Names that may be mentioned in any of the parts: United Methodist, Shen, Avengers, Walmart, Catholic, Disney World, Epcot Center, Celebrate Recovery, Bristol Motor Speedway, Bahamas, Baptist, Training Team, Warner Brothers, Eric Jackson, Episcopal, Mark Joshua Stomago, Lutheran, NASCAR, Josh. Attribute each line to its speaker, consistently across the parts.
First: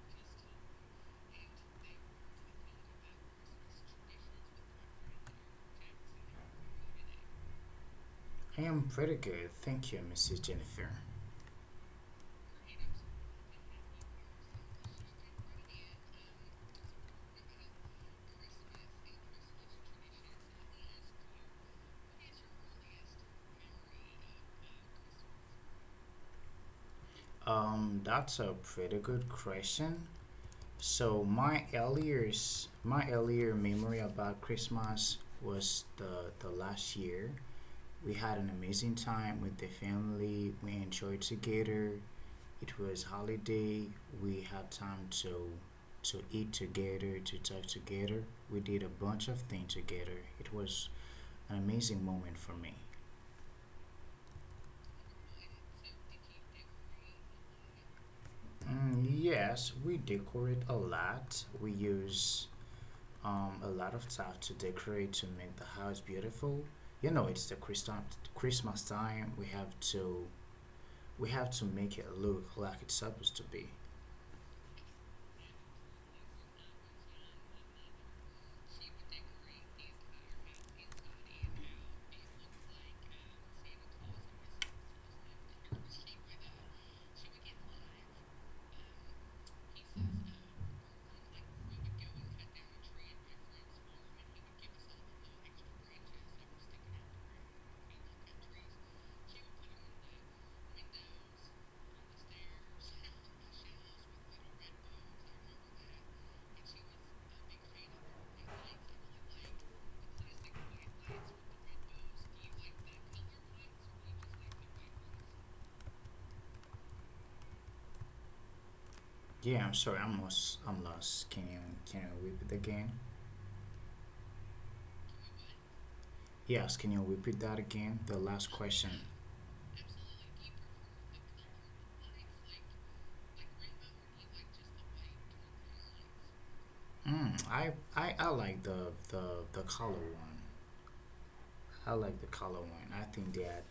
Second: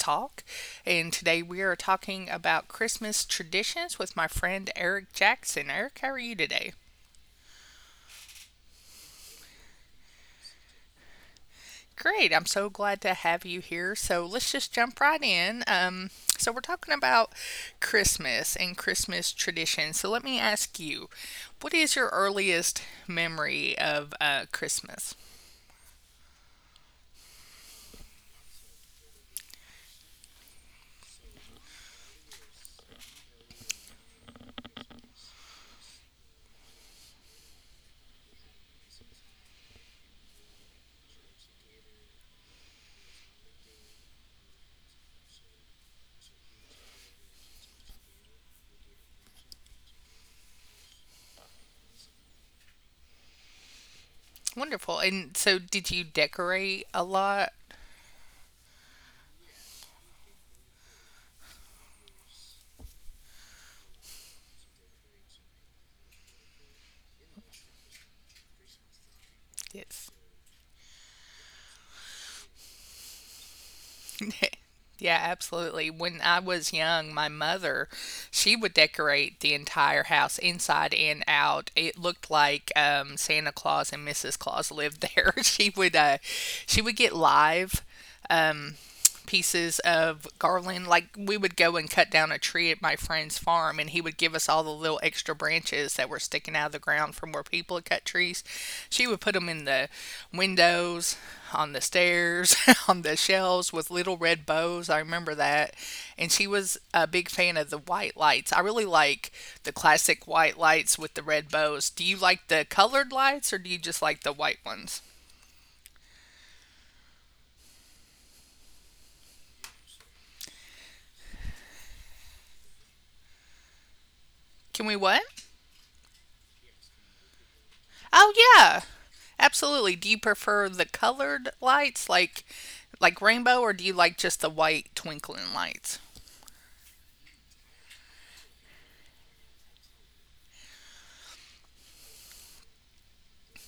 Speaker 1: Talk, and today we are talking about Christmas traditions with my friend Eric Jackson. Eric, how are you today?
Speaker 2: I am pretty good. Thank you, Mrs. Jennifer.
Speaker 1: Great. I'm so glad to have you here. So let's just jump right in. So we're talking about Christmas and Christmas traditions. So let me ask you, what is your earliest memory of Christmas?
Speaker 2: That's a pretty good question. So my earlier, my earlier memory about Christmas was the last year. We had an amazing time with the family. We enjoyed together. It was holiday. We had time to eat together, to talk together. We did a bunch of things together. It was an amazing moment for me.
Speaker 1: Wonderful. And so, did you decorate a lot?
Speaker 2: Yes, we decorate a lot. We use a lot of stuff to decorate to make the house beautiful. You know, it's the Christmas time.
Speaker 1: Yes.
Speaker 2: We have to make it look like it's supposed to be.
Speaker 1: Yeah, absolutely. When I was young, my mother, she would decorate the entire house inside and out. It looked like Santa Claus and Mrs. Claus lived there. She would get live pieces of garland. Like we would go and cut down a tree at my friend's farm, and he would give us all the little extra branches that were sticking out of the ground from where people had cut trees. She would put them in the windows, on the stairs, on the shelves with little red bows. I remember that. And she was a big fan of the white lights. I really like the classic white lights with the red bows. Do you like the colored lights or do you just like the white ones?
Speaker 2: Yeah, I'm sorry. I'm lost. I'm lost. Can you repeat again?
Speaker 1: Can we what?
Speaker 2: Yes, can you repeat that again? The
Speaker 1: Oh
Speaker 2: last
Speaker 1: yeah.
Speaker 2: question.
Speaker 1: Absolutely. Do you prefer the colored lights like rainbow or do you like just the white twinkling lights?
Speaker 2: I, I like the color one. I like the color one. I think that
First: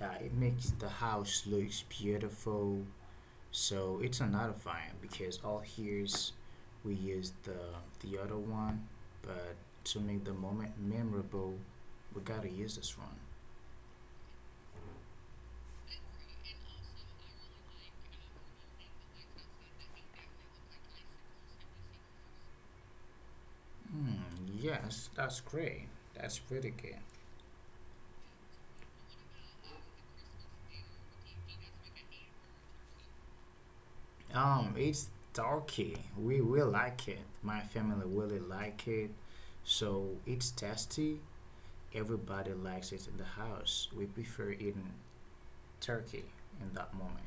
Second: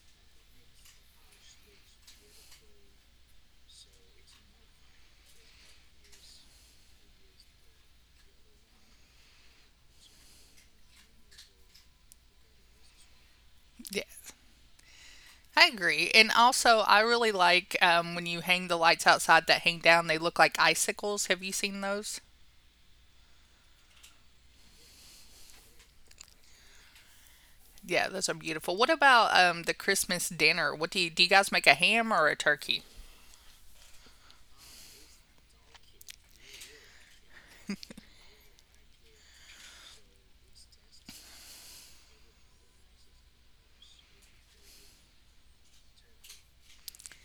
Speaker 2: it makes the house looks beautiful. So it's another fine because all here's we use the other one, but to make the moment memorable, we gotta use this one.
Speaker 1: Yeah. I agree. And also I really like when you hang the lights outside that hang down, they look like icicles. Have you seen those?
Speaker 2: Yes, that's great. That's pretty good.
Speaker 1: Yeah, those are beautiful. What about the Christmas dinner? What do you guys make a ham or a turkey?
Speaker 2: It's turkey. We will like it. My family really like it. So it's tasty. Everybody likes it in the house. We prefer eating turkey in that moment.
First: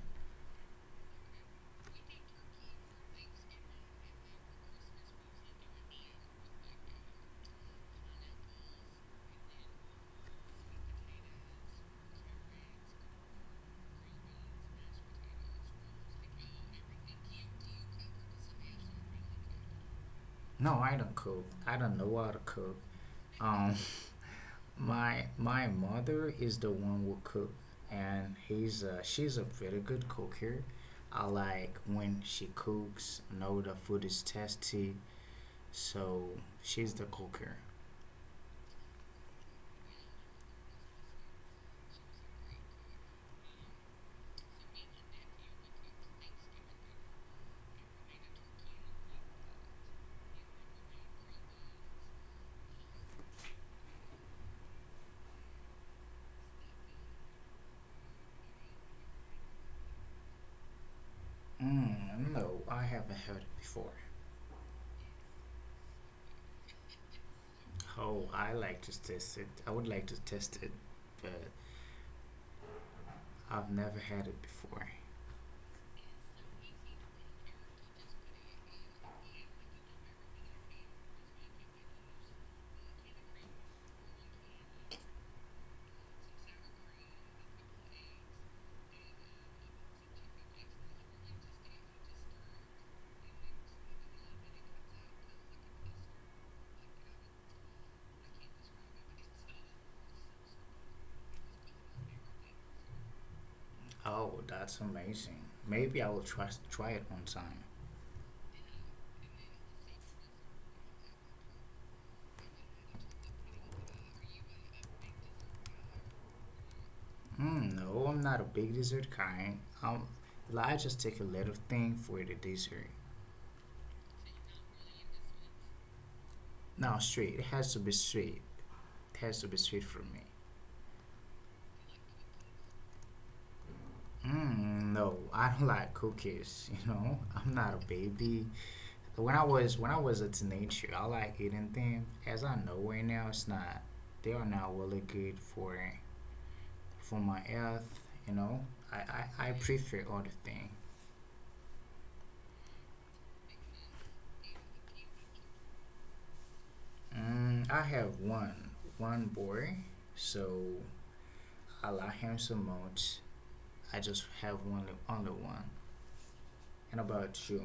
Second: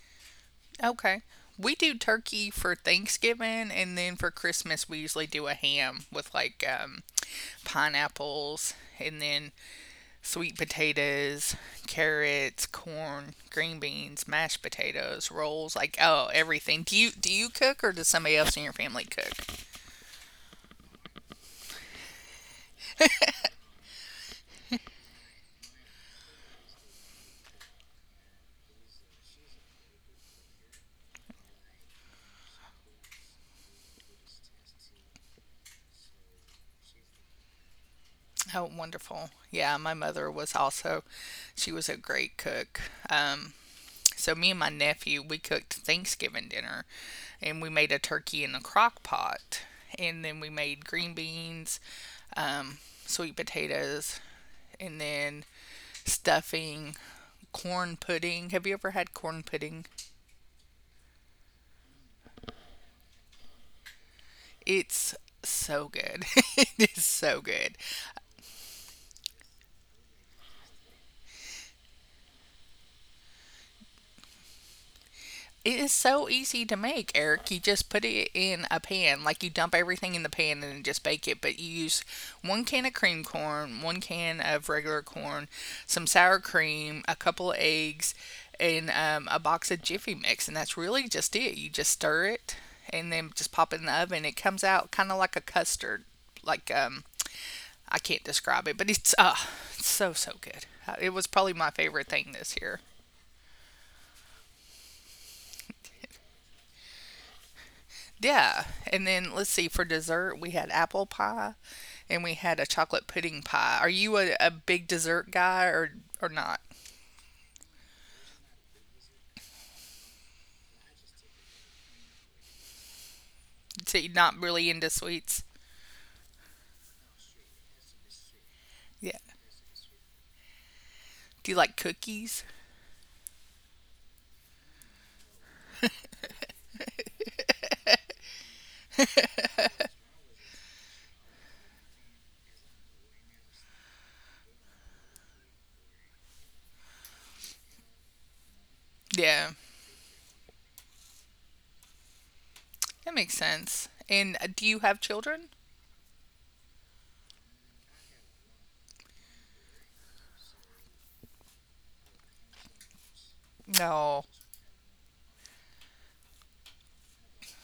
Speaker 1: Okay. We do turkey for Thanksgiving and then for Christmas we usually do a ham with like pineapples and then sweet potatoes, carrots, corn, green beans, mashed potatoes, rolls, like oh, everything. Do you cook or does somebody else in your family cook?
Speaker 2: No, I don't cook. I don't know how to cook. Um, my mother is the one who cook, and he's she's a very good cook here. I like when she cooks, know the food is tasty, so she's the cooker.
Speaker 1: Oh, wonderful. Yeah, my mother was also she was a great cook. Um So me and my nephew, we cooked Thanksgiving dinner and we made a turkey in a crock pot. And then we made green beans, um, sweet potatoes, and then stuffing, corn pudding. Have you ever had corn pudding?
Speaker 2: No, I haven't heard it before.
Speaker 1: It's so good. It is so good.
Speaker 2: Oh, I like to taste it. I would like to test it, but I've never had it before.
Speaker 1: It is so easy to make, Eric. You just put it in a pan, like you dump everything in the pan and then just bake it. But you use one can of cream corn, one can of regular corn, some sour cream, a couple of eggs, and a box of Jiffy Mix, and that's really just it. You just stir it and then just pop it in the oven. It comes out kind of like a custard, like I can't describe it, but it's it's so so good. It was probably my favorite thing this year.
Speaker 2: Oh, that's amazing. Maybe I will try it one time.
Speaker 1: Yeah. And then let's see, for dessert, we had apple pie and we had a chocolate pudding pie. Are you a big dessert guy or not?
Speaker 2: Hmm. No, I'm not a big dessert kind. Well, I just take a little thing for the dessert.
Speaker 1: So you're not really into sweets?
Speaker 2: No, sweet. It has to be sweet. It
Speaker 1: Yeah.
Speaker 2: has to be sweet for me.
Speaker 1: Do you like cookies?
Speaker 2: No, I don't like cookies. You know, I'm not a baby. When I was a teenager, I like eating them. As I know right now, it's not. They are not really good for my health. You know, I I
Speaker 1: Yeah.
Speaker 2: prefer other thing.
Speaker 1: That makes sense. And do you have children?
Speaker 2: I have one boy, so I like him so much. I just
Speaker 1: No.
Speaker 2: have one, only one. And about you?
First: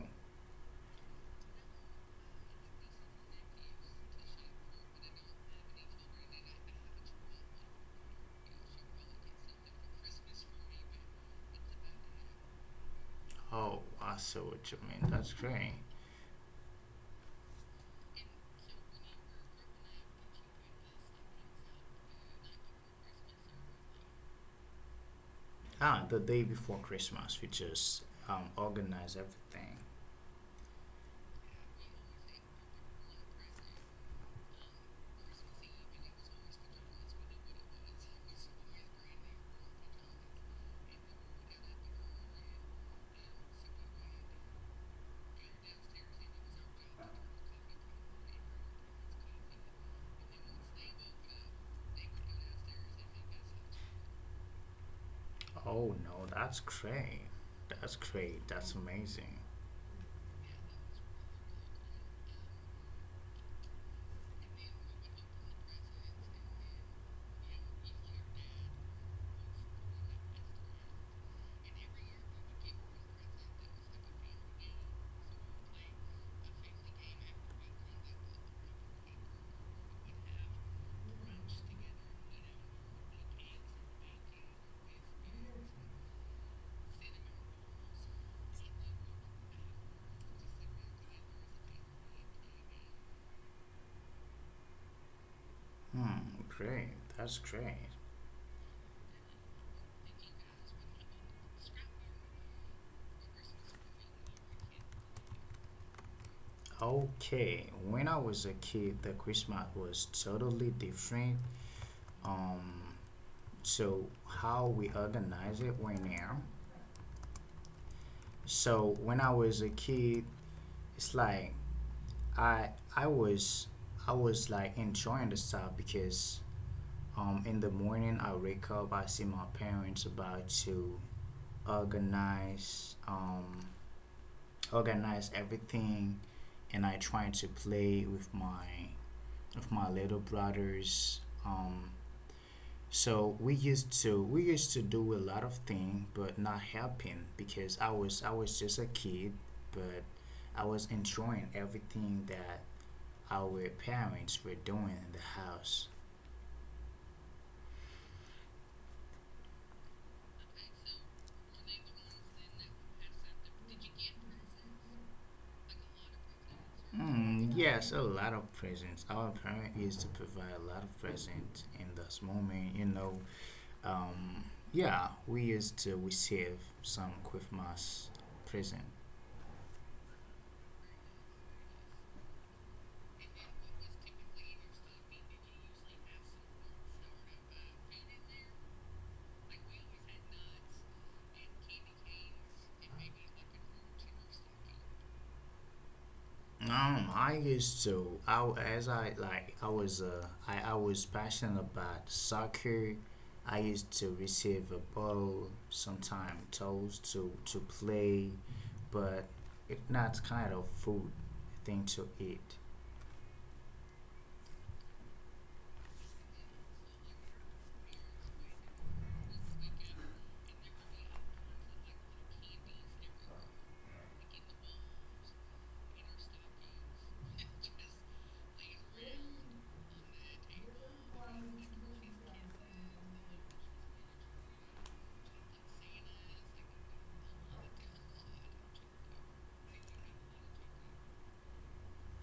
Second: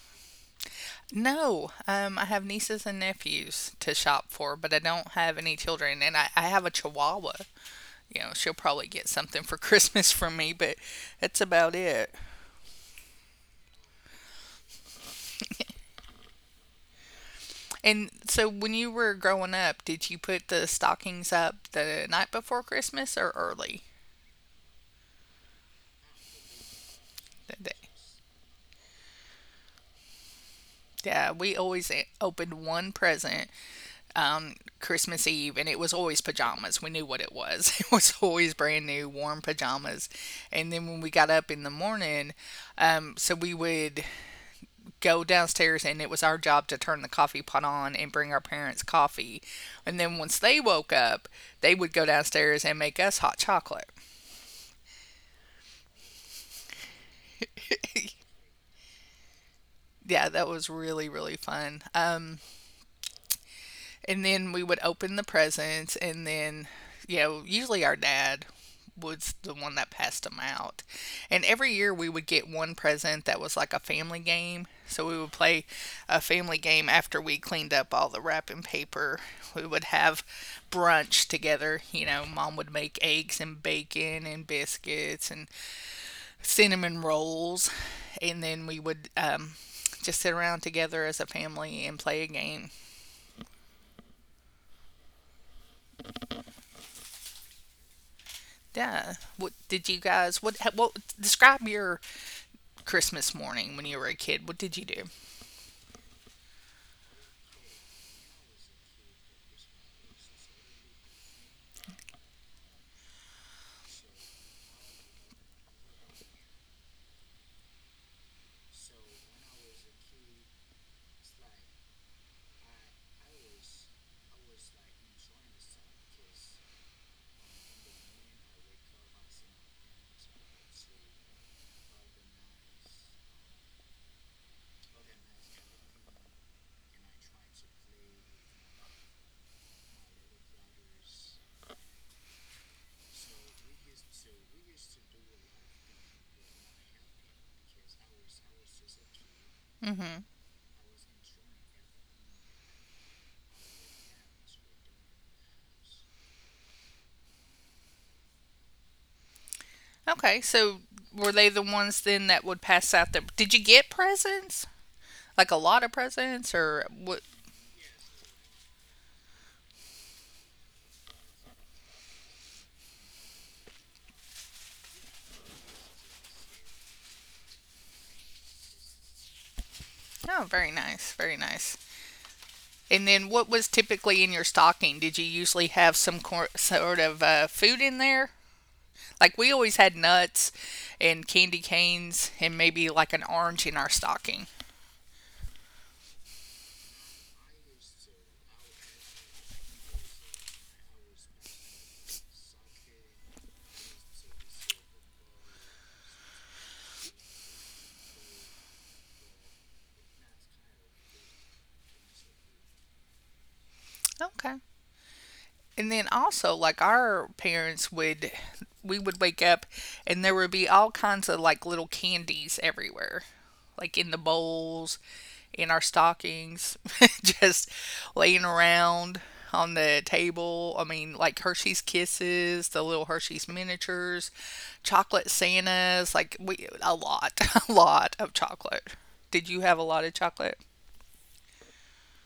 Speaker 1: No. I have nieces and nephews to shop for, but I don't have any children. And I have a chihuahua. You know, she'll probably get something for Christmas from me, but that's about it.
Speaker 2: Oh, I see what you mean. That's great.
Speaker 1: And so when you were growing up, did you put the stockings up the night before Christmas or early
Speaker 2: The day before Christmas, we
Speaker 1: that day?
Speaker 2: just organize everything.
Speaker 1: Yeah, we always opened one present on Christmas Eve, and it was always pajamas. We knew what it was. It was always brand new, warm pajamas. And then when we got up in the morning, so we would go downstairs, and it was our job to turn the coffee pot on and bring our parents coffee. And then once they woke up, they would go downstairs and make us hot chocolate.
Speaker 2: Oh no, that's great. That's great. That's amazing.
Speaker 1: Yeah, that was really, really fun. And then we would open the presents, and then, you know, usually our dad was the one that passed them out. And every year we would get one present that was like a family game. So we would play a family game after we cleaned up all the wrapping paper. We would have brunch together. You know, mom would make eggs and bacon and biscuits, and cinnamon rolls, and then we would just sit around together as a family and play a game.
Speaker 2: Great. That's great.
Speaker 1: Yeah. What did you guys? What? What? Describe your Christmas morning when you were a kid. What did you do?
Speaker 2: Okay, when I was a kid, the Christmas was totally different. Um, so how we organize it right now? So when I was a kid, it's like I I was I was like enjoying the stuff because in the morning I wake up. I see my parents about to organize, organize everything, and I trying to play with my little brothers. So we used to do a lot of things, but not helping because I was just a kid, but
Speaker 1: Hmm.
Speaker 2: I was enjoying everything that our parents were doing in the house.
Speaker 1: Okay. So were they the ones then that would pass out the? Did you get presents? Like a lot of presents, or what?
Speaker 2: Yes, a lot of presents. Our parent used to provide a lot of presents in this moment. You know, um, yeah, we used to receive some Christmas present.
Speaker 1: Oh, very nice. Very nice. And then what was typically in your stocking? Did you usually have some sort of food in there? Like we always had nuts and candy canes and maybe like an orange in our stocking.
Speaker 2: I used to. I as I like. I was passionate about soccer. I used to receive a ball, sometime toes to play, but it's not kind of food thing to eat.
Speaker 1: Okay. And then also, like our parents would, we would wake up and there would be all kinds of like little candies everywhere, like in the bowls, in our stockings, just laying around on the table. I mean, like Hershey's Kisses, the little Hershey's miniatures, chocolate Santas, like we, a lot, a lot of chocolate. Did you have a lot of chocolate?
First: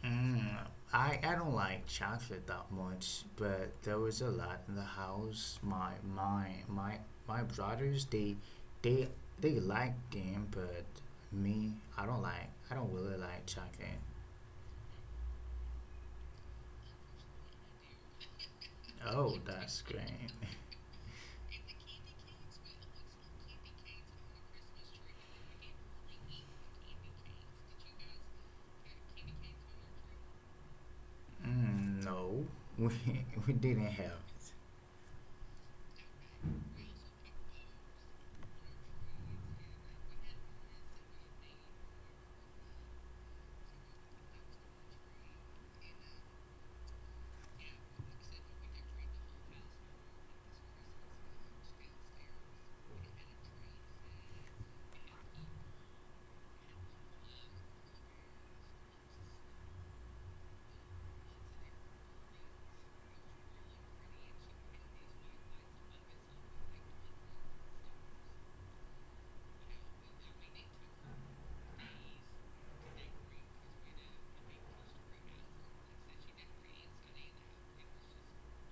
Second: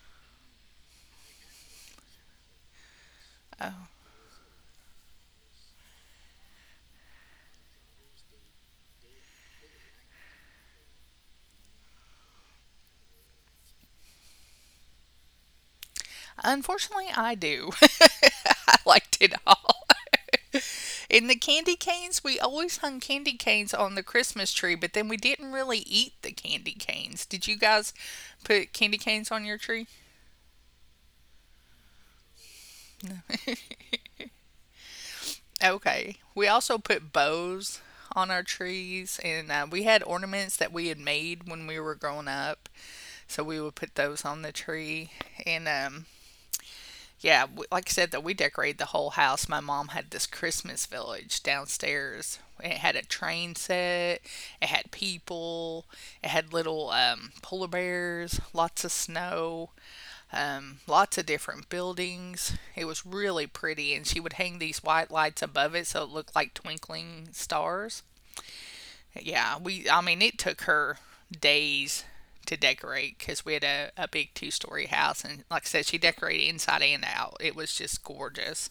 Speaker 2: Mm. I don't like chocolate that much, but
Speaker 1: Oh,
Speaker 2: there was a lot in the house. My brothers, they they like them, but me, I don't like, I don't really like chocolate.
Speaker 1: unfortunately, I do. I liked it
Speaker 2: Oh, that's
Speaker 1: all.
Speaker 2: great.
Speaker 1: In the candy canes, we always hung candy canes on the Christmas tree, but then we didn't really eat the candy canes. Did you guys put candy canes on your tree?
Speaker 2: No, we
Speaker 1: No.
Speaker 2: we didn't have,
Speaker 1: Okay. We also put bows on our trees, and we had ornaments that we had made when we were growing up, so we would put those on the tree. And yeah, like I said, though, we decorated the whole house. My mom had this Christmas village downstairs. It had a train set, it had people, it had little polar bears, lots of snow, lots of different buildings. It was really pretty, and she would hang these white lights above it so it looked like twinkling stars. Yeah, we. I mean, it took her days to decorate because we had a big two-story house, and like I said, she decorated inside and out. It was just gorgeous.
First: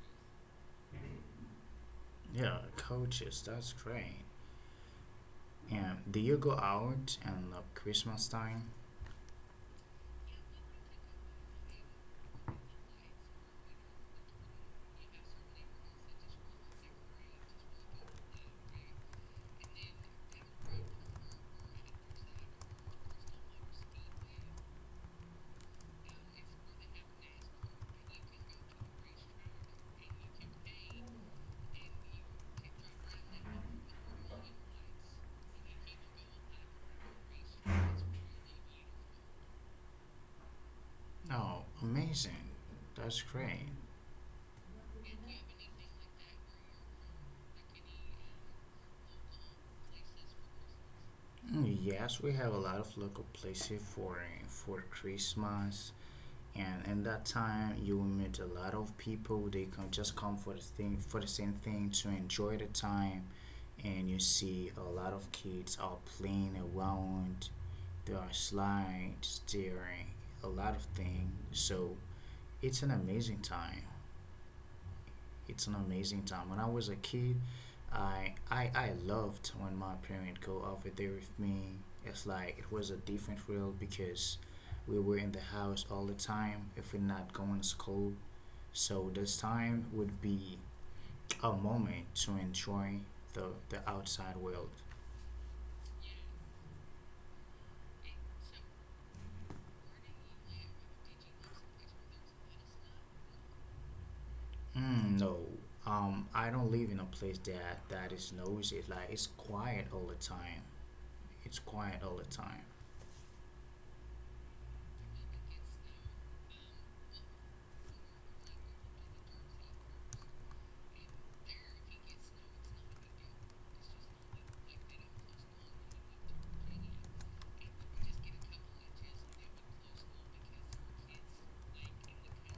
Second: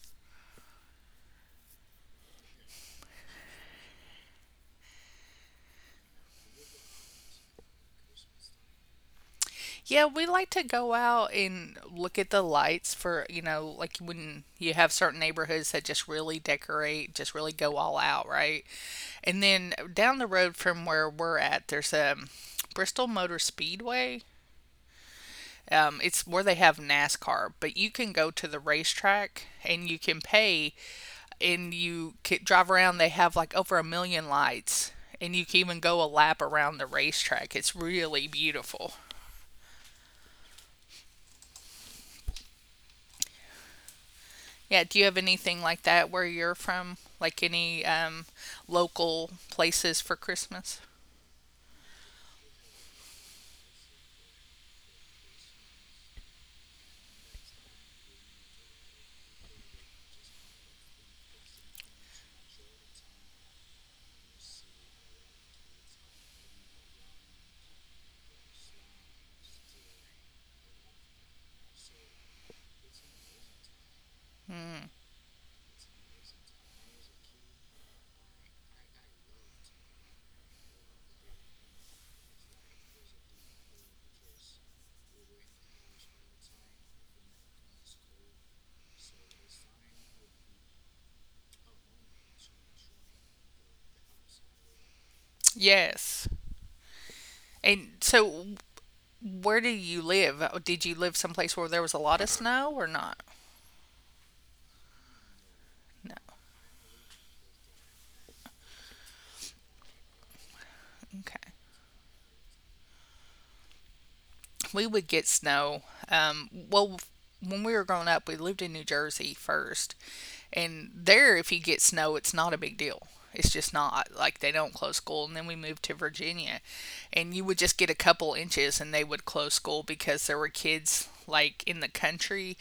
Speaker 2: yeah coaches. That's great. And do you go out and Christmas time?
Speaker 1: Yeah, we like to go out and look at the lights for you know, like when you have certain neighborhoods that just really decorate, just really go all out, right? And then down the road from where we're at, there's a Bristol Motor Speedway. It's where they have NASCAR, but you can go to the racetrack and you can pay and you drive around. They have like over a million lights, and you can even go a lap around the racetrack. It's really beautiful.
Speaker 2: Oh, amazing. That's great.
Speaker 1: Yeah, do you have anything like that where you're from? Like any local places for Christmas?
Speaker 2: Yes, we have a lot of local places for Christmas, and in that time you will meet a lot of people. They come, just come for the thing, for the same thing, to enjoy the time, and you see a lot of kids are playing around. There are slides, there are a lot of things. So it's an amazing time.
Speaker 1: Mm.
Speaker 2: It's an amazing time. When I was a kid, I I loved when my parents go over there with me. It's like it was a different world because we were in the house all the time if we're not going to school. So this time would be a moment to enjoy the outside world.
Speaker 1: Yes. And so, where do you live? Oh, did you live someplace where there was a lot of snow or not?
Speaker 2: No,
Speaker 1: No.
Speaker 2: I don't live in a place that is noisy. Like it's quiet all the time.
Speaker 1: Okay.
Speaker 2: It's quiet all the time.
Speaker 1: We would get snow. Well, when we were growing up, we lived in New Jersey first, and there, if you get snow, it's not a big deal. It's just not like they don't close school. And then we moved to Virginia, and you would just get a couple inches, and they would close school because there were kids like in the country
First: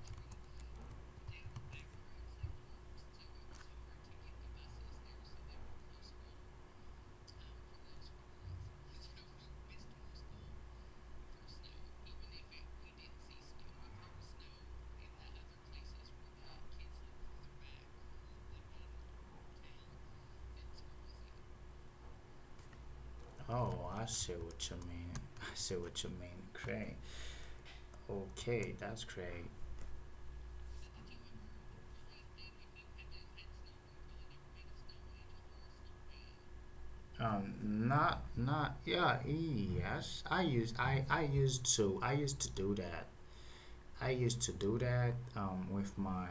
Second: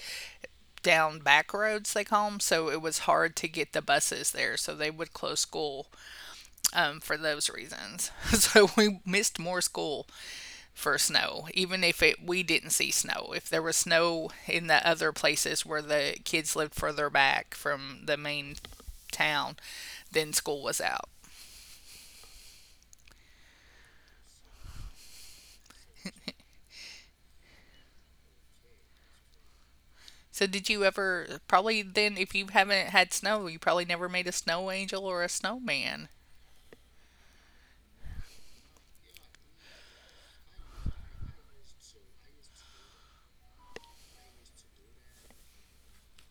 Speaker 1: down back roads they call them. So it was hard to get the buses there, so they would close school for those reasons. So we missed more school for snow, even if it, we didn't see snow. If there was snow in the other places where the kids lived further back from the main town, then school was out.
Speaker 2: Oh, I see what you mean. I see what you mean. Great. Okay, that's great.
Speaker 1: So, did you ever, probably then, if you haven't had snow, you probably never made a snow angel or a snowman.
Speaker 2: Not, not, Yeah, yes. I used to, I used to do that. I used to do that.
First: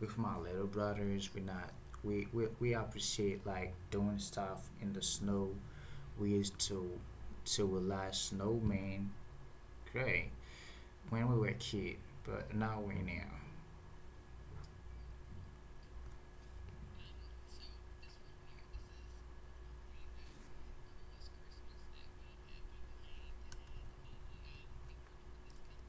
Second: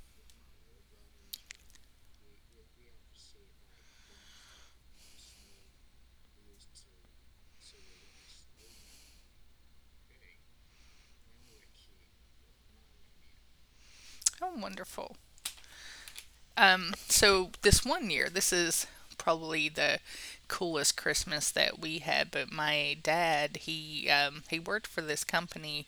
Speaker 2: With my little brothers. We not, We appreciate like doing stuff in the snow. We used to rely snowman. Great. When we were kid, but not we now.
Speaker 1: Oh, wonderful. So, this one year, this is probably the coolest Christmas that we had. But my dad, he worked for this company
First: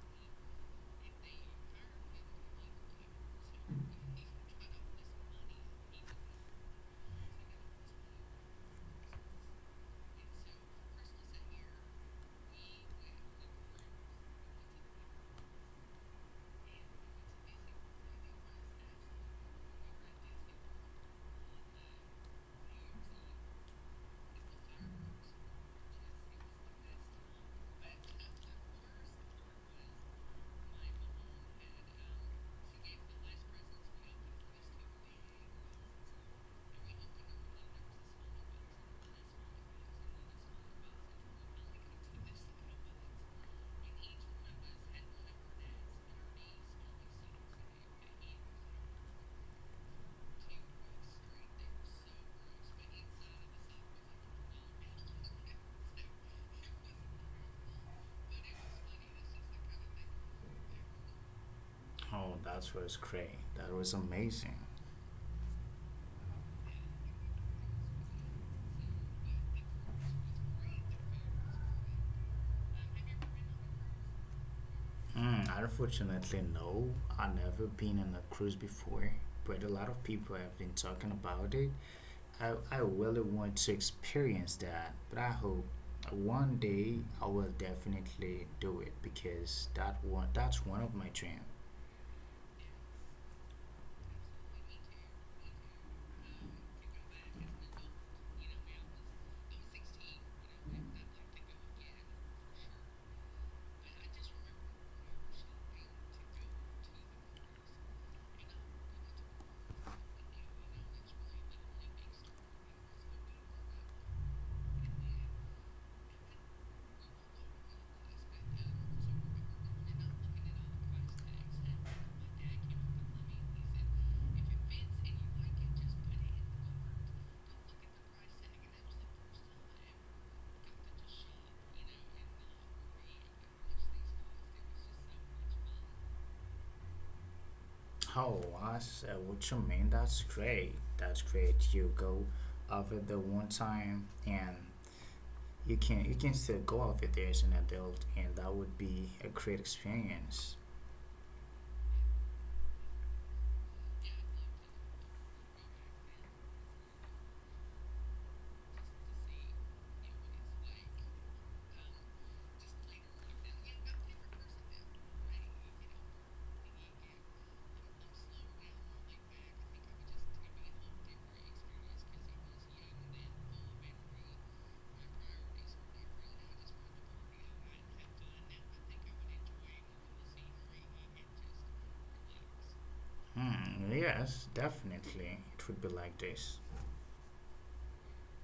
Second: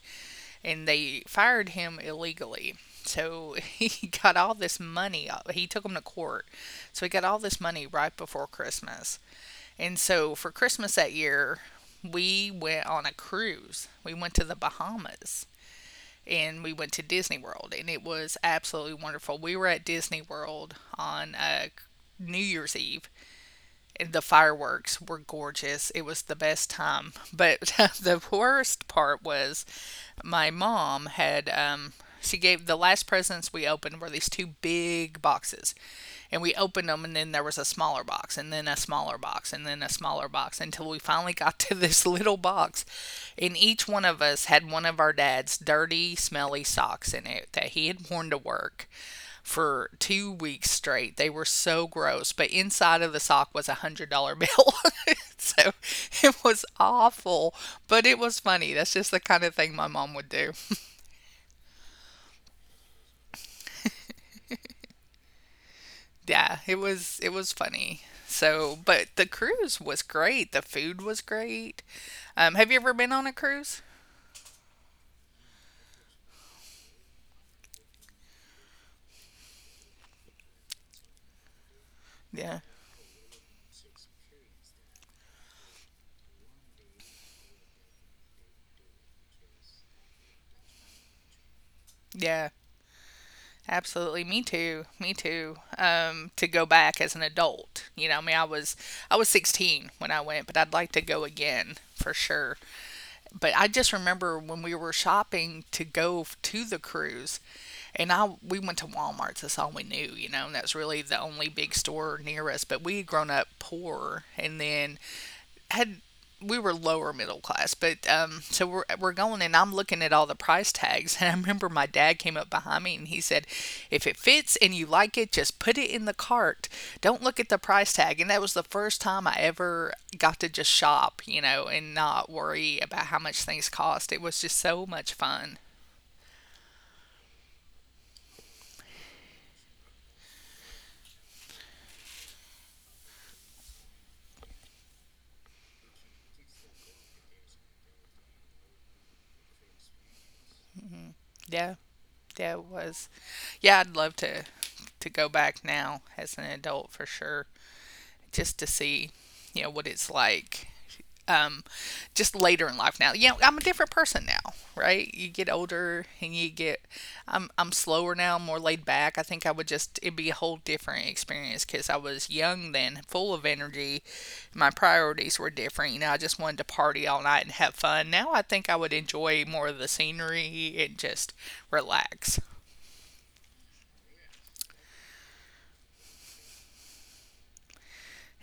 Speaker 1: and they fired him illegally. So he got all this money. He took him to court. So he got all this money right before Christmas. And so for Christmas that year, we went on a cruise. We went to the Bahamas and we went to Disney World, and it was absolutely wonderful. We were at Disney World on New Year's Eve, the fireworks were gorgeous. It was the best time. But the worst part was my mom had she gave the last presents we opened were these two big boxes. And we opened them and then there was a smaller box and then a smaller box and then a smaller box until we finally got to this little box. And each one of us had one of our dad's dirty, smelly socks in it that he had worn to work for 2 weeks straight. They were so gross, but inside of the sock was $100 bill. So it was awful, but it was funny. That's just the kind of thing my mom would do.
Speaker 2: Oh, that was great. That was amazing.
Speaker 1: Yeah, it was funny. But the cruise was great. The food was great. Have you ever been on a cruise?
Speaker 2: Unfortunately, no, I've never been on a cruise before, but a lot of people have been talking about it.
Speaker 1: Yeah,
Speaker 2: I really want to experience that, but I hope one day I will definitely do it because that's one of my dreams.
Speaker 1: yeah. Absolutely, me too. Me too. To go back as an adult, you know, I was 16 when I went, but I'd like to go again for sure. But I just remember when we were shopping to go to the cruise, and I we went to Walmart. That's all we knew, you know. And that's really the only big store near us. But we had grown up poor, and then had we were lower middle class, but so we're going and I'm looking at all the price tags, and I remember my dad came up behind me and he said, "If it fits and you like it, just put it in the cart. Don't look at the price tag." And that was the first time I ever got to just shop, you know, and not worry about how much things cost. It was just so much fun.
Speaker 2: Oh, I said, what you mean? That's great. That's great. You go over the one time and you can still go out with there as an adult, and that would be a great experience.
Speaker 1: Yeah, yeah, it was. Yeah, I'd love to go back now as an adult for sure, just to see, you know, what it's like, um, just later in life now. You know, I'm a different person now, right? You get older and you get, I'm slower now, more laid back. I think I would just, it'd be a whole different experience because I was young then, full of energy. My priorities were different. You know, I just wanted to party all night and have fun. Now I think I would enjoy more of the scenery and just relax.
Speaker 2: Yes, definitely, it would be like this.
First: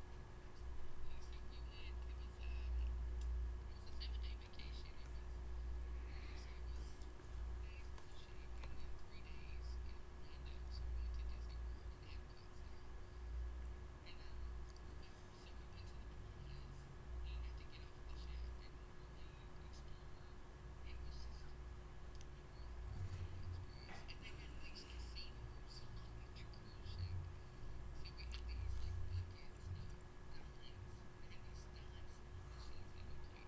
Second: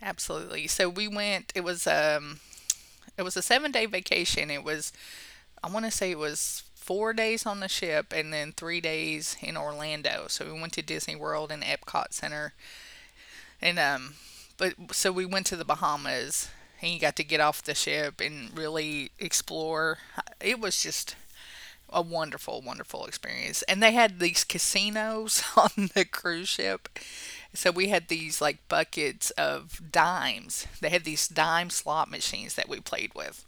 Speaker 1: Absolutely. So we went. It was a 7 day vacation. It was I want to say it was 4 days on the ship and then 3 days in Orlando. So we went to Disney World and Epcot Center, and but so we went to the Bahamas and you got to get off the ship and really explore. It was just a wonderful, wonderful experience. And they had these casinos on the cruise ship. So we had these like buckets of dimes. They had these dime slot machines that we played with.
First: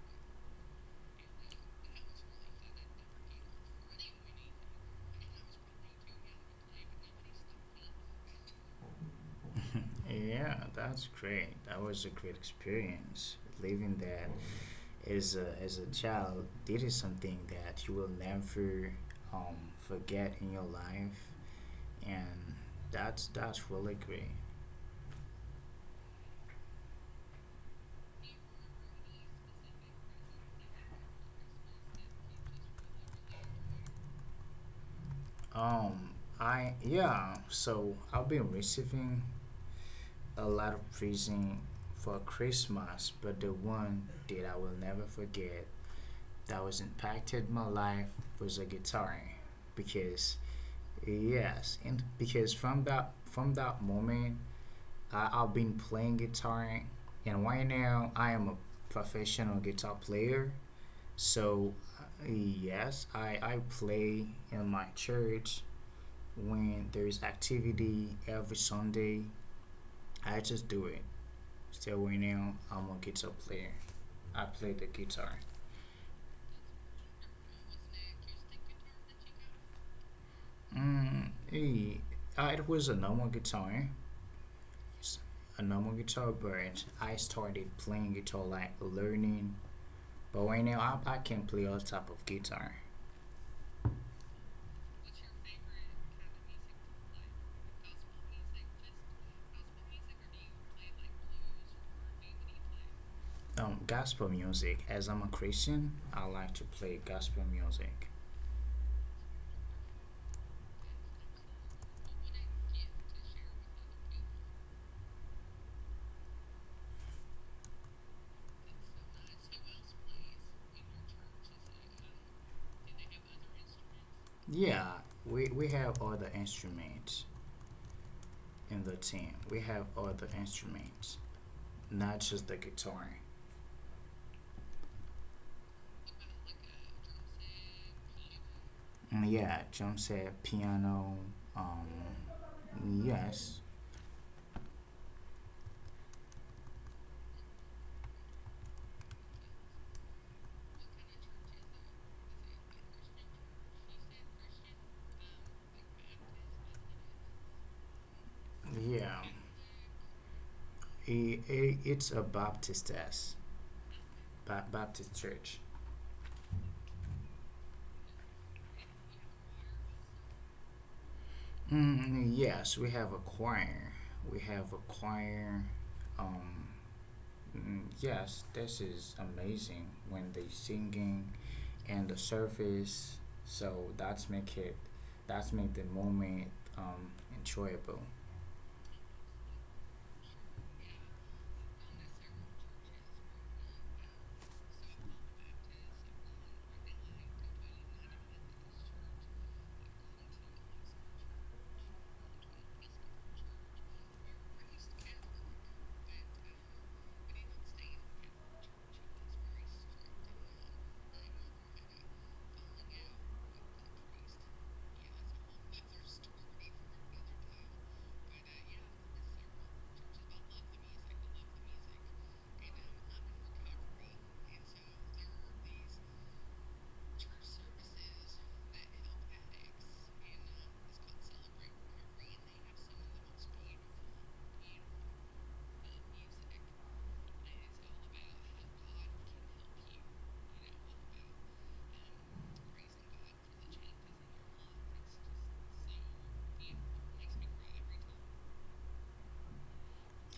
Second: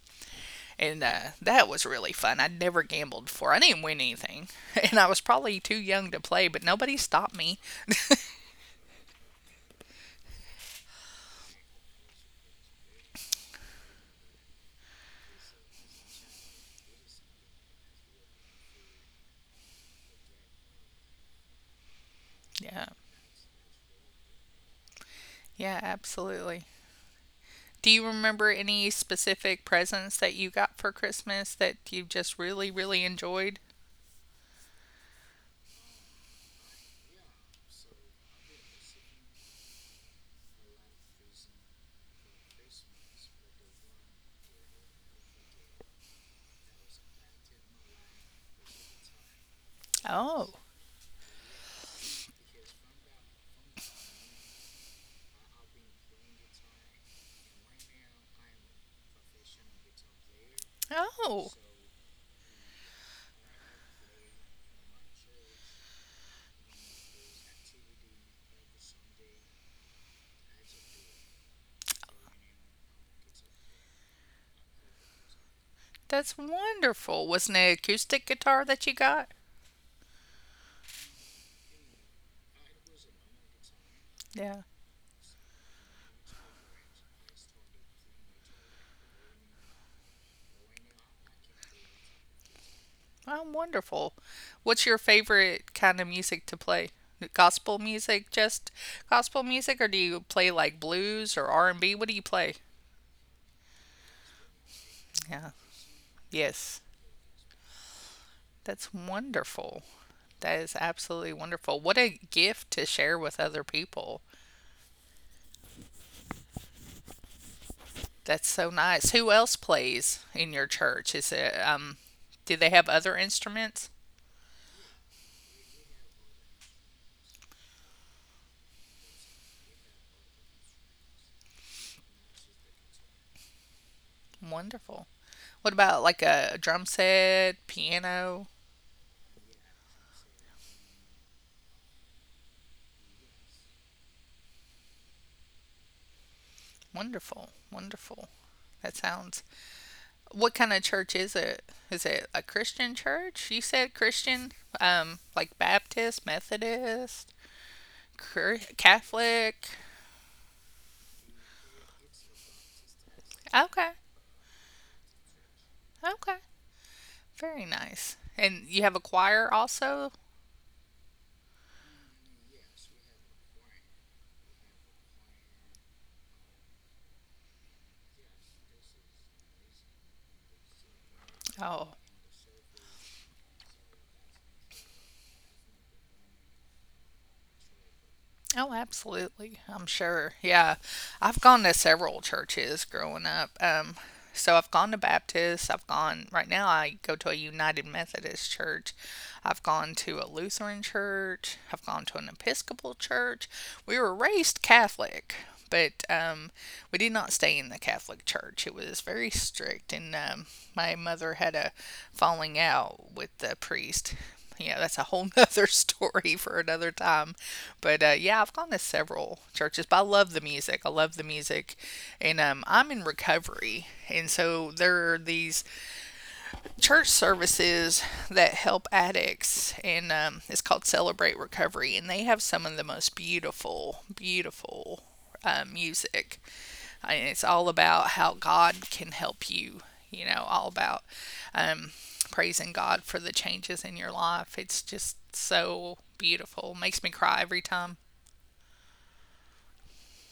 Speaker 1: And that was really fun. I'd never gambled before. I didn't win anything. And I was probably too young to play, but nobody stopped me.
Speaker 2: Yeah, that's great. That was a great experience. Living that as a child, this something that you will never um, forget in your life, and
Speaker 1: Yeah.
Speaker 2: that's really great.
Speaker 1: Yeah, absolutely. Do you remember any specific presents that you got for Christmas that you just really, really enjoyed?
Speaker 2: Um, I Yeah, so I've been receiving a lot of presents for Christmas, but the one that I will never forget, that was impacted my life, was a guitar, because
Speaker 1: Oh.
Speaker 2: yes, and because from that moment, I've been playing guitar, and right now I am a professional guitar player.
Speaker 1: Oh.
Speaker 2: So uh, yes, I play in my church when there's activity every Sunday. I just do it. Still winning. I'm a guitar player. I play the guitar.
Speaker 1: That's wonderful. Was not an acoustic guitar that you got?
Speaker 2: Mm, Hey, it was a normal guitar.
Speaker 1: Yeah.
Speaker 2: It's a normal guitar, but I started playing guitar like learning. But right now, I can play all type of guitar.
Speaker 1: Oh, wonderful. What's your favorite kind of music to play? Gospel music, just gospel music, or do you play like blues or R&B? What do you play?
Speaker 2: Gospel music. As I'm a
Speaker 1: Yeah.
Speaker 2: Christian, I like to
Speaker 1: Yes.
Speaker 2: play gospel music.
Speaker 1: That's wonderful. That is absolutely wonderful. What a gift to share with other people. That's so nice. Who else plays in your church? Is it do they have other instruments?
Speaker 2: Yeah, we have all the instruments in the team. We have all the instruments, not just the guitar.
Speaker 1: Wonderful. What about like a drum set, piano?
Speaker 2: Yeah, John said piano. Um, yes,
Speaker 1: Wonderful. Wonderful. That sounds What kind of church is it? Is it a Christian church? You said Christian, like Baptist, Methodist, Chr-
Speaker 2: yeah.
Speaker 1: Catholic.
Speaker 2: I it's a Baptist as-
Speaker 1: Okay,
Speaker 2: ba- Baptist church.
Speaker 1: okay, very nice. And you have a choir also.
Speaker 2: Yes, we have a choir. We have a choir. Um, yes, this is amazing when they singing
Speaker 1: Oh.
Speaker 2: and the service. So that's make it. That's make the moment um, enjoyable.
Speaker 1: Oh, absolutely. I'm sure. Yeah. I've gone to several churches growing up. So I've gone to Baptist. Right now, I go to a United Methodist church. I've gone to a Lutheran church. I've gone to an Episcopal church. We were raised Catholic, but we did not stay in the Catholic church. It was very strict, and my mother had a falling out with the priest. Yeah, that's a whole nother story for another time. But yeah, I've gone to several churches, but I love the music. I love the music. And I'm in recovery. And so there are these church services that help addicts. And it's called Celebrate Recovery. And they have some of the most beautiful, beautiful music. And it's all about how God can help you, you know, all about um, praising God for the changes in your life. It's just so beautiful. Makes me cry every time.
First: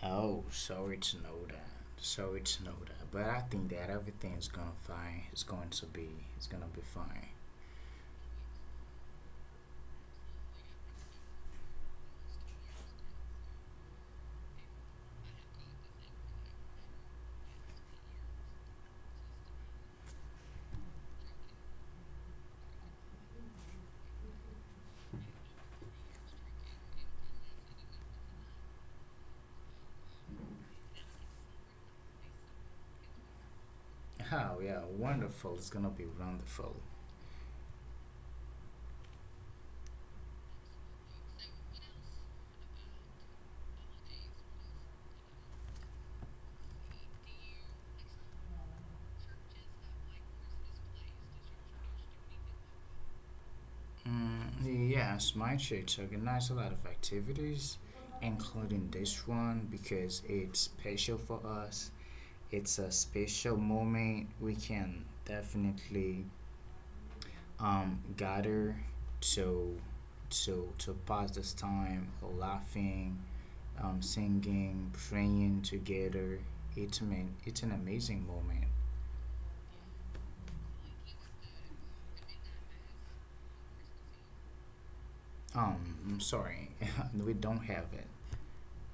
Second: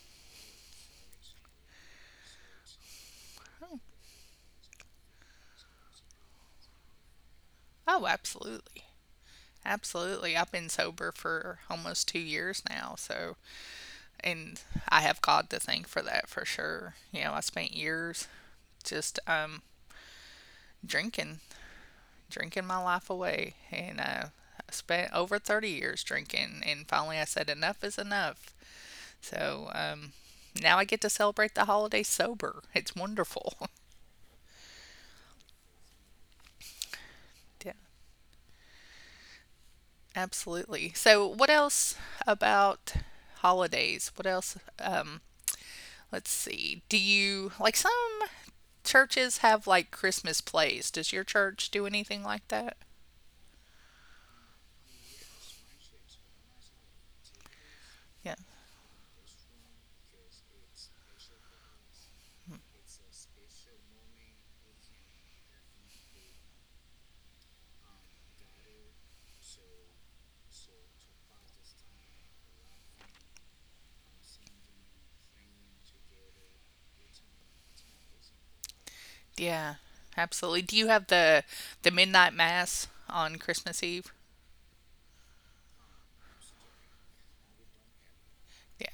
Speaker 2: Oh, sorry to know that. Sorry to know that. But I think that everything's gonna fine. It's going to be. It's gonna be fine.
Speaker 1: Oh, absolutely. Absolutely. I've been sober for almost 2 years now. So, and I have God to thank for that for sure. You know, I spent years just drinking, drinking my life away. And I spent over 30 years drinking. And finally I said, enough is enough. So um, now I get to celebrate the holiday sober. It's wonderful.
Speaker 2: Oh yeah, wonderful. It's gonna be wonderful.
Speaker 1: Yeah, absolutely. So, what else about holidays? What else? Let's see. Do you like some churches have like Christmas plays? Does your church do anything like that?
Speaker 2: Yes, my church organized a lot of activities,
Speaker 1: Yeah.
Speaker 2: including this one because it's special for us. It's a special moment. We can definitely gather to to pass this time laughing, singing, praying together. It's man, it's an amazing moment.
Speaker 1: Yeah. Absolutely. Do you have the midnight mass on Christmas Eve?
Speaker 2: Um, I'm sorry, we don't have it.
Speaker 1: Yeah.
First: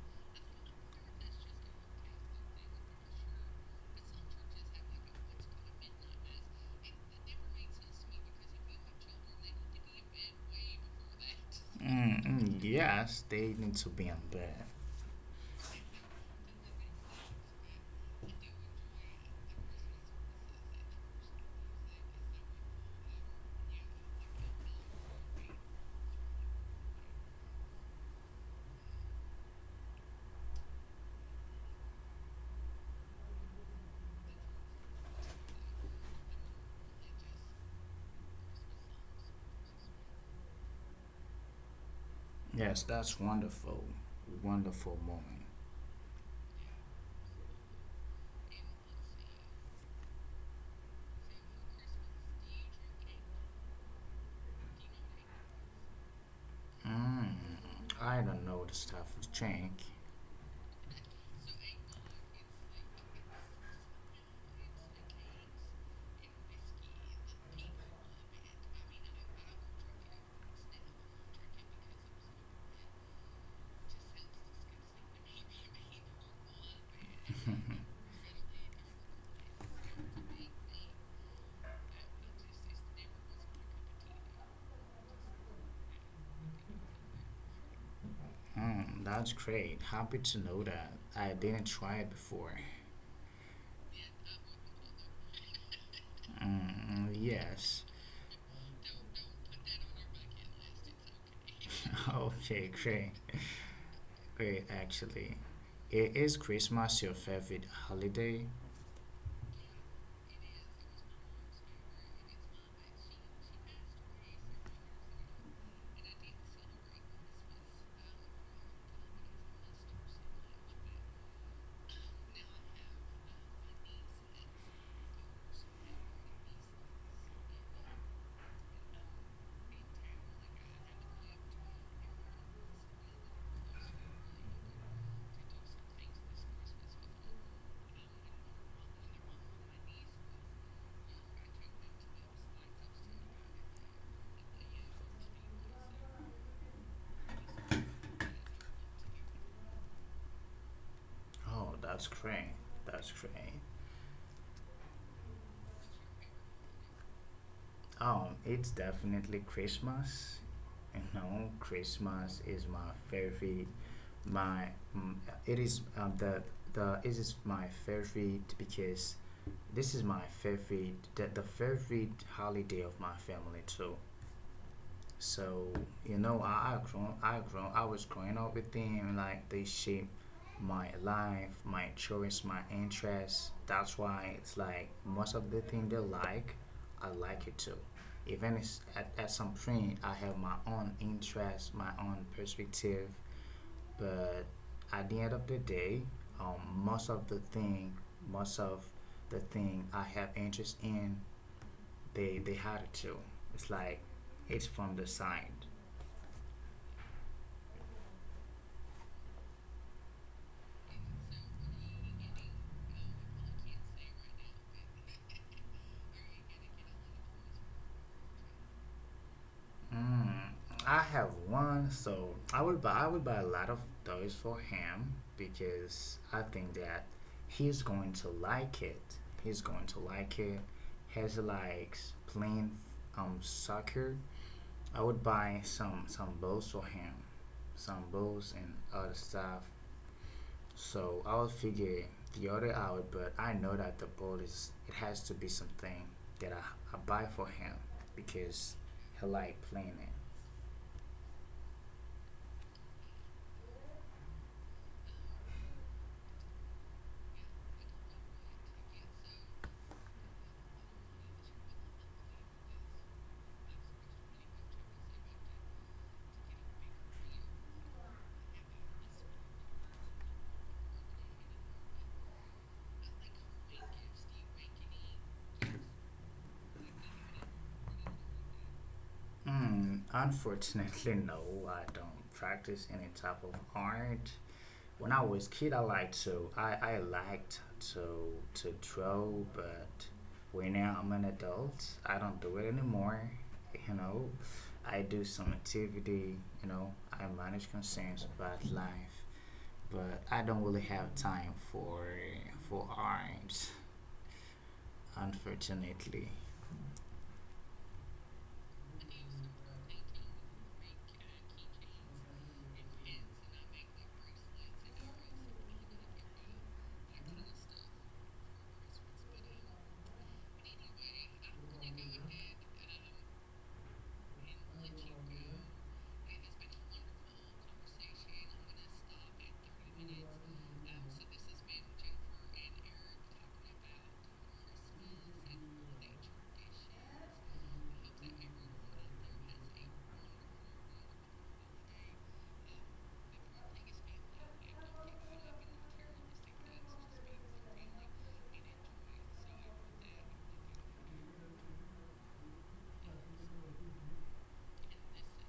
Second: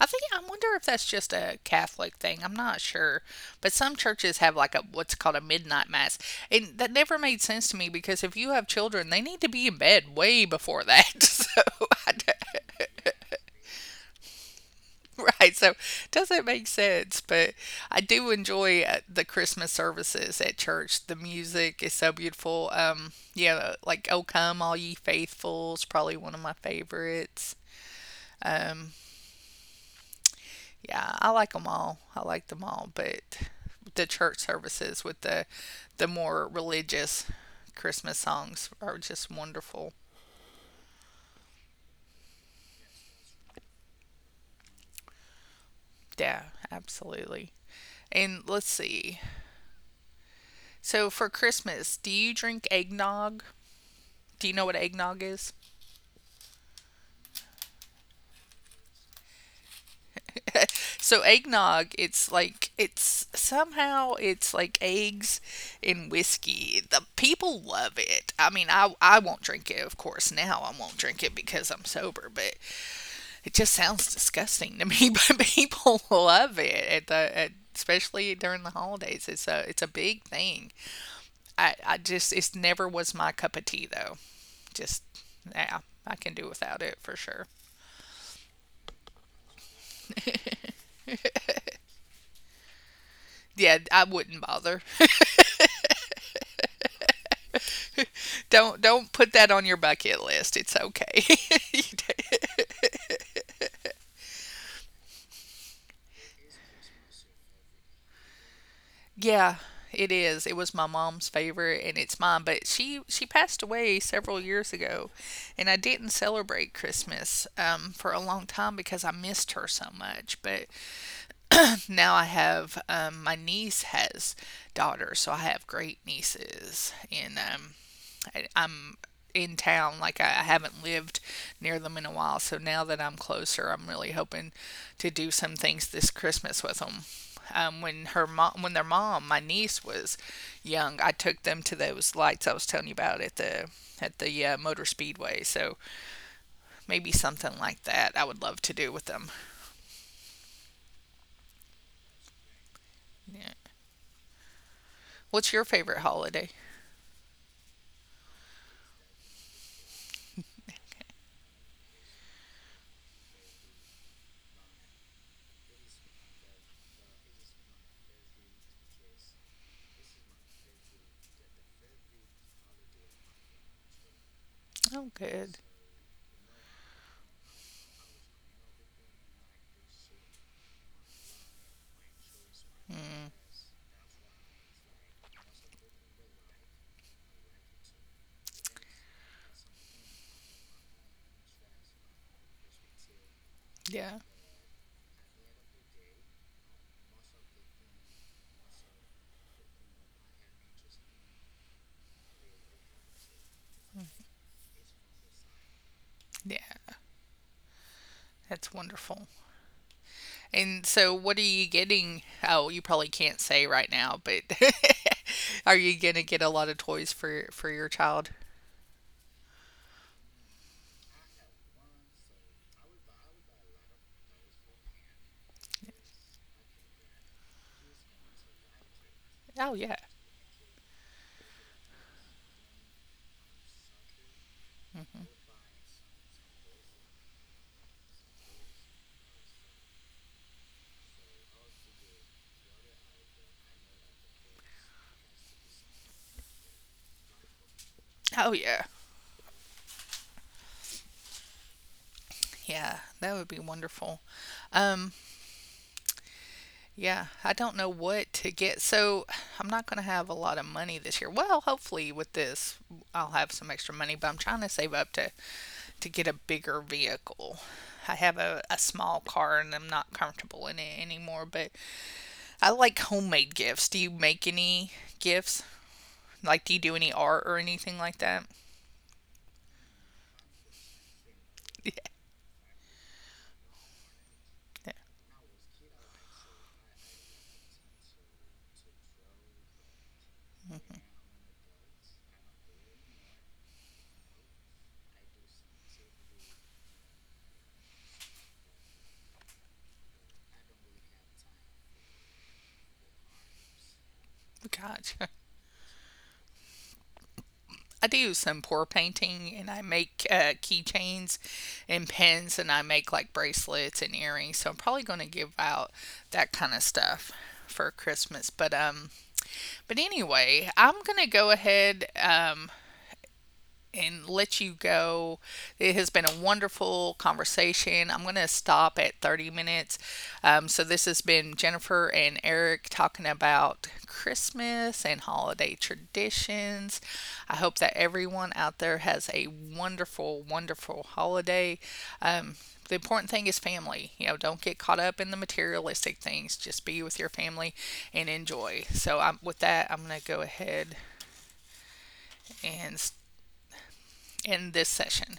Speaker 1: I wonder if that's just a Catholic thing. I'm not sure. But some churches have like a what's called a midnight mass. And that never made sense to me because if you have children, they need to be in bed way before that. So I
Speaker 2: Mm-mm,
Speaker 1: d-
Speaker 2: yes, they need to be in bed.
Speaker 1: Right, so doesn't make sense, but I do enjoy the Christmas services at church. The music is so beautiful. Yeah, like "O Come All Ye Faithful" is probably one of my favorites. Um, yeah, I like them all. I like them all, but the church services with the more religious Christmas songs are just wonderful.
Speaker 2: Yes, that's wonderful, wonderful moment.
Speaker 1: Yeah, absolutely. And let's see. So for Christmas, do you drink eggnog? Do you know what eggnog is?
Speaker 2: Mm, I don't know the stuff with drink.
Speaker 1: So eggnog, it's like eggs and whiskey. The people love it. I won't drink it, of course. Now I won't drink it because I'm sober, but it just sounds disgusting to me. But people love it especially during the holidays. It's a big thing. I just it's never was my cup of tea though. Just yeah, I can do without it for sure.
Speaker 2: That's great. Happy to know that. I didn't try it before.
Speaker 1: Yeah, I wouldn't bother.
Speaker 2: Mm, yes.
Speaker 1: Don't put that on your bucket list. It's okay.
Speaker 2: Okay, great. Great, actually. I- Is Christmas your favorite holiday?
Speaker 1: Yeah, it is. It was my mom's favorite and it's mine, but she passed away several years ago and I didn't celebrate Christmas, for a long time because I missed her so much. But now I have, my niece has daughters, so I have great nieces, and I'm in town. Like I haven't lived near them in a while. So now that I'm closer, I'm really hoping to do some things this Christmas with them. When their mom, my niece was young, I took them to those lights I was telling you about at the motor speedway. So maybe something like that. I would love to do with them.
Speaker 2: Oh, that's great. That's
Speaker 1: Yeah.
Speaker 2: great.
Speaker 1: What's your favorite holiday?
Speaker 2: It's definitely Christmas. You know, Christmas is my favorite. My mm, it is the it is my favorite because this is my favorite, the favorite holiday of my family too.
Speaker 1: Oh, good.
Speaker 2: So you know, I grown, I was growing up with them. Like they shape my life, my choice, my
Speaker 1: Mm,
Speaker 2: interests. That's why it's like most of the thing they like, I like it too. Even it's at some point, I have my own interest, my own perspective.
Speaker 1: yeah,
Speaker 2: But at the end of the day, um, most of the thing, most of the thing I have interest in, they had it too. It's like it's from the side.
Speaker 1: yeah, that's wonderful. And so what are you getting? Oh, you probably can't say right now, but are you gonna get a lot of toys for your child?
Speaker 2: Mm, I have one, so I would buy a lot of toys for him because I think that he's going to like it. He's
Speaker 1: Oh
Speaker 2: going to
Speaker 1: yeah.
Speaker 2: like it. He likes playing soccer. I would buy some balls for him, some balls and other stuff. So I would figure the other out, but I know that the ball is it has to be something that I buy for him
Speaker 1: Oh
Speaker 2: because
Speaker 1: yeah.
Speaker 2: he like playing it.
Speaker 1: Yeah, that would be wonderful. Um, yeah, I don't know what to get. So I'm not gonna have a lot of money this year. Well, hopefully with this I'll have some extra money, but I'm trying to save up to get a bigger vehicle. I have a small car and I'm not comfortable in it anymore, but I like homemade gifts. Do you make any gifts? Like, do you do any art or anything like that?
Speaker 2: Unfortunately, no. I don't practice any type of art.
Speaker 1: Yeah.
Speaker 2: When I was kid, I liked to draw, but when now I'm an adult, I don't do it anymore. You know, I do some activity. You know, I manage concerns about life, but I don't really have time for art.
Speaker 1: Gosh.
Speaker 2: Unfortunately.
Speaker 1: I do some pour painting and I make, keychains and pins and I make like bracelets and earrings. So I'm probably going to give out that kind of stuff for Christmas. But anyway, I'm going to go ahead and let you go. It has been a wonderful conversation. I'm going to stop at 30 minutes. So, this has been Jennifer and Eric talking about Christmas and holiday traditions. I hope that everyone out there has a wonderful, wonderful holiday. Um, the important thing is family. You know, don't get caught up in the materialistic things. Just be with your family and enjoy. So, with that, I'm going to go ahead and end this session.